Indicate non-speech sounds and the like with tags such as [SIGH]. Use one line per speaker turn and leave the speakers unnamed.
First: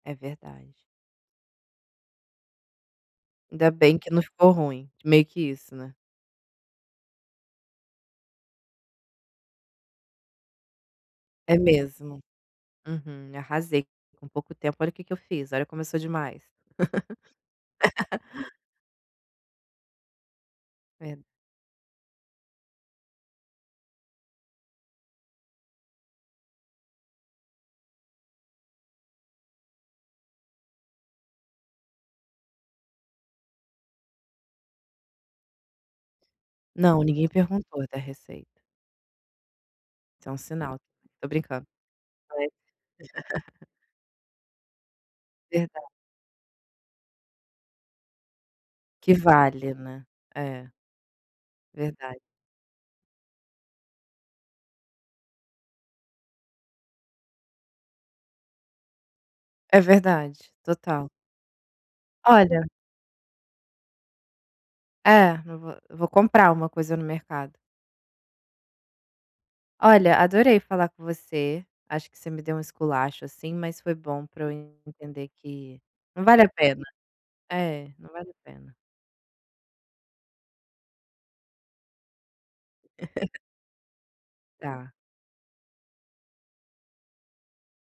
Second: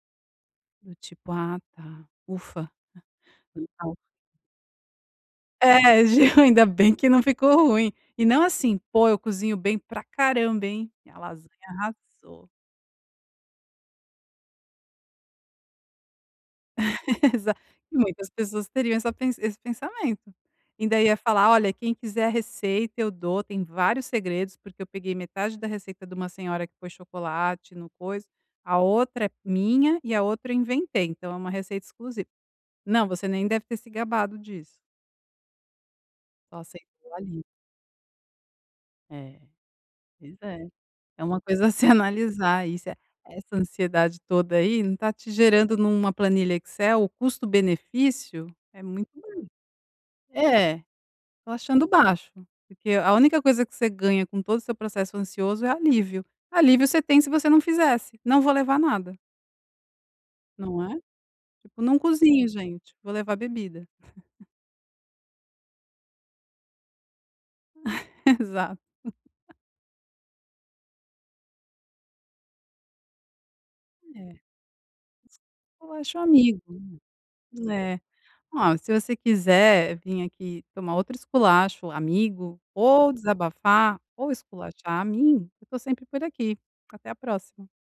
É verdade.
Do tipo: "Ah tá, ufa".
Ainda
[UNINTELLIGIBLE]
bem que não ficou ruim. Meio que isso, né.
É gil ainda bem que não ficou ruim. E não assim: "Pô, eu cozinho bem para caramba, hein? Minha lasanha
É mesmo.
arrasou".
Aham. "Arrasei. Com pouco tempo, olha o que que eu fiz, olha como eu sou demais".
[LAUGHS] Exa muitas
[LAUGHS]
pessoas teriam essa pe esse pensamento. E ainda ia
Verd
falar: "Olha, quem quiser a receita eu dou. Tem vários segredos porque eu peguei metade da receita de uma senhora que pôs chocolate, não pôs a outra é minha, e a outra eu inventei, então é uma receita exclusiva". Não, você nem deve ter se gabado disso. Só
Não,
aceitou,
ninguém
ali.
perguntou da receita.
É,
Isso é
pois
um
é!
sinal.
É
Tô
uma
brincando.
coisa a se
[UNINTELLIGIBLE]
analisar aí se essa
[LAUGHS]
ansiedade toda aí não está te gerando em
Verda
uma planilha Excel o custo-benefício é muito
Que vale, né.
[UNINTELLIGIBLE]
É.
É, estou achando
Verdade.
baixo. Porque a única coisa que você ganha com todo o seu processo ansioso é alívio. Alívio você tem se você não fizesse. "Não vou levar nada".
É verdade,
Não é?
total.
Tipo: "Não cozinho
Olha
gente. Vou levar bebida". [CHUCKLES]
É, não vou vou comprar uma coisa no mercado.
[CHUCKLES] Exato. [CHUCKLES]
Olha, adorei falar com você. Acho que você me deu um esculacho assim, mas foi bom
É.
para eu entender
S
que
Eu acho
não vale a
amigo.
pena. É,
É.
não vale a pena.
Ó, se você quiser vim aqui tomar outro esculacho amigo, ou
[LAUGHS]
desabafar, ou
Tá.
esculachar a mim, eu estou sempre por aqui. Até a próxima.